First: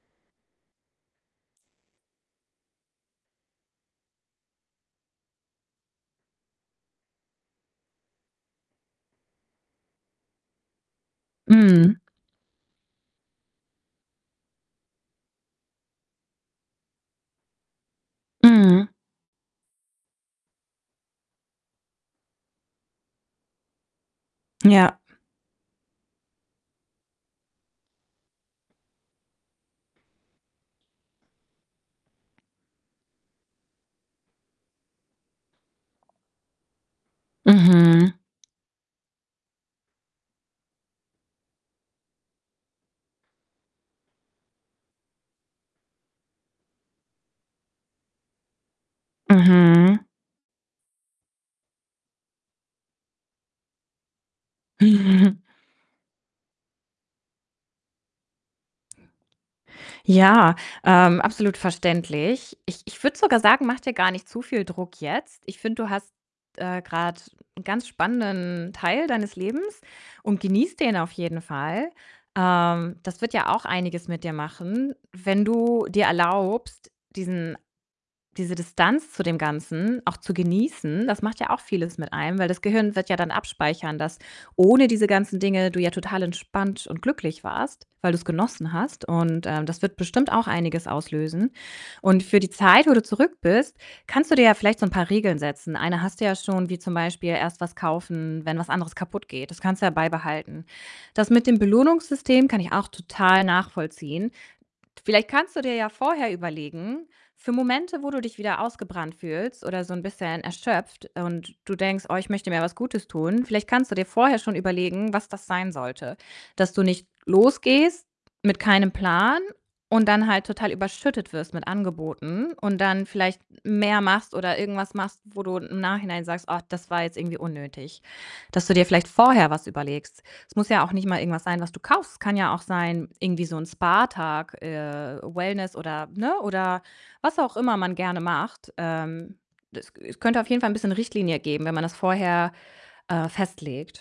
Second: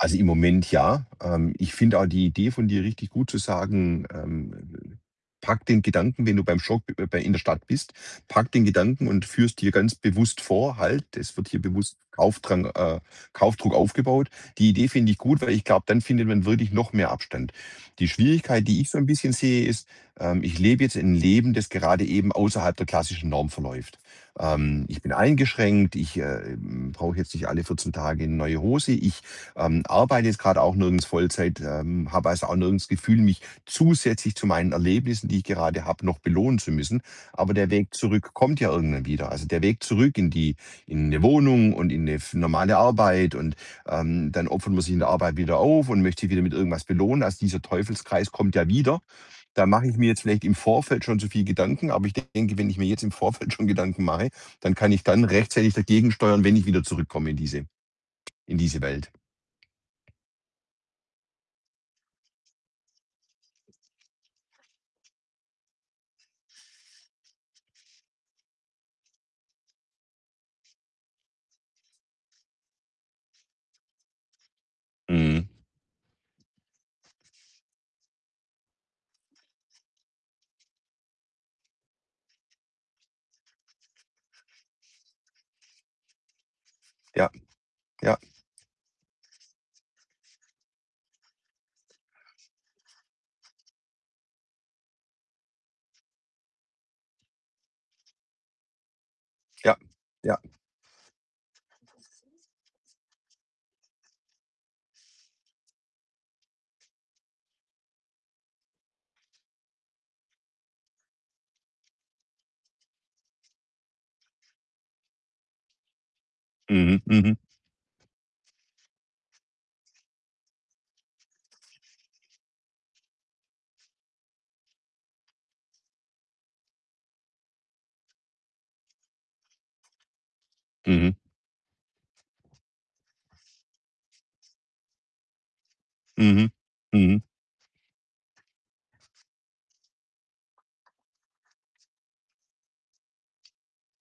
Also, im Moment ja. Ähm, ich finde auch die Idee von dir richtig gut, zu sagen, ähm, äh: „Packe den Gedanken, wenn du beim Shop bei in der Stadt bist, packe den Gedanken und führe es dir ganz bewusst vor: ‚Halt, das wird hier bewusst Mhm. Kaufdrang äh, Kaufdruck aufgebaut.'“ Die Idee finde ich gut, weil ich glaube, dann findet man wirklich noch mehr Abstand. Die Schwierigkeit, die ich Mhm. so 'n bisschen sehe, ist, ähm, ich lebe jetzt 'n Leben, das gerade eben außerhalb der klassischen Norm verläuft. Ähm, Ja. ich bin eingeschränkt. Ich, ähm, brauche jetzt nicht alle 14 Tage 'ne neue Hose. Ich, ähm, arbeite jetzt grad auch nirgends Vollzeit, ähm, habe, also, auch nirgends 'n Gefühl, mich zusätzlich zu meinen Erlebnissen, die ich gerade habe, noch belohnen zu müssen. Aber der Weg Mhm. zurück kommt ja irgendwann wieder. Also, der Weg zurück in die in 'ne Wohnung und in 'ne f normale Arbeit. Und, ähm, dann opfert man sich in der Arbeit wieder auf und möchte sich wieder mit irgendwas belohnen. Also, dieser Teufelskreis kommt ja wieder. Da mache ich Mhm. mir jetzt vielleicht im Vorfeld schon zu viel Gedanken. Aber ich denke, wenn ich mir jetzt im Vorfeld schon Gedanken mache, dann kann ich dann Mhm. rechtzeitig dagegen steuern, wenn ich wieder zurückkomme in diese in diese Welt. Ja, ähm, absolut verständlich. Ich ich würde sogar sagen, mach dir gar nicht zu viel Druck jetzt. Ich finde, du hast, äh, grade 'n ganz spannenden Teil deines Lebens und genießt den auf jeden Fall. Ähm, das wird ja auch einiges mit dir machen, wenn Mhm. du dir erlaubst, diesen diese Distanz zu dem Ganzen auch zu genießen. Das macht ja auch vieles mit einem. Weil das Gehirn wird ja dann abspeichern, dass ohne diese ganzen Dinge du ja total entspannt und Ja. glücklich warst, weil Ja. du's genossen hast. Und, ähm, das wird bestimmt auch einiges auslösen. Und für die Zeit, wo du zurück bist, kannst du dir ja vielleicht so 'n paar Regeln setzen. Eine hast du ja schon, wie zum Beispiel: „Erst was kaufen, wenn was anderes kaputt geht.“ Das Ja. kannst du ja Ja. beibehalten. Das mit dem Belohnungssystem kann ich auch total nachvollziehen. Vielleicht kannst du dir ja vorher überlegen, für Momente, wo du dich wieder ausgebrannt fühlst oder so 'n bisschen erschöpft, und du denkst: „Oh, ich möchte mir was Gutes tun“ Vielleicht kannst du dir vorher schon überlegen, was das sein sollte. Dass du Mhm. nicht Mhm. losgehst mit keinem Plan und dann halt total überschüttet wirst mit Angeboten. Und dann vielleicht mehr machst oder irgendwas machst, wo du im Nachhinein sagst. „Oh, das war jetzt irgendwie unnötig.“ Dass du dir vielleicht vorher was überlegst. Es muss ja auch nicht Mhm. mal irgendwas sein, was du kaufst. Es kann ja auch sein irgendwie so 'n Spa-Tag, äh, Wellness oder ne, Mhm. oder Mhm. was auch immer man gerne macht. Ähm, es es könnte auf jeden Fall 'n bisschen Richtlinie geben, wenn man das vorher, äh, festlegt.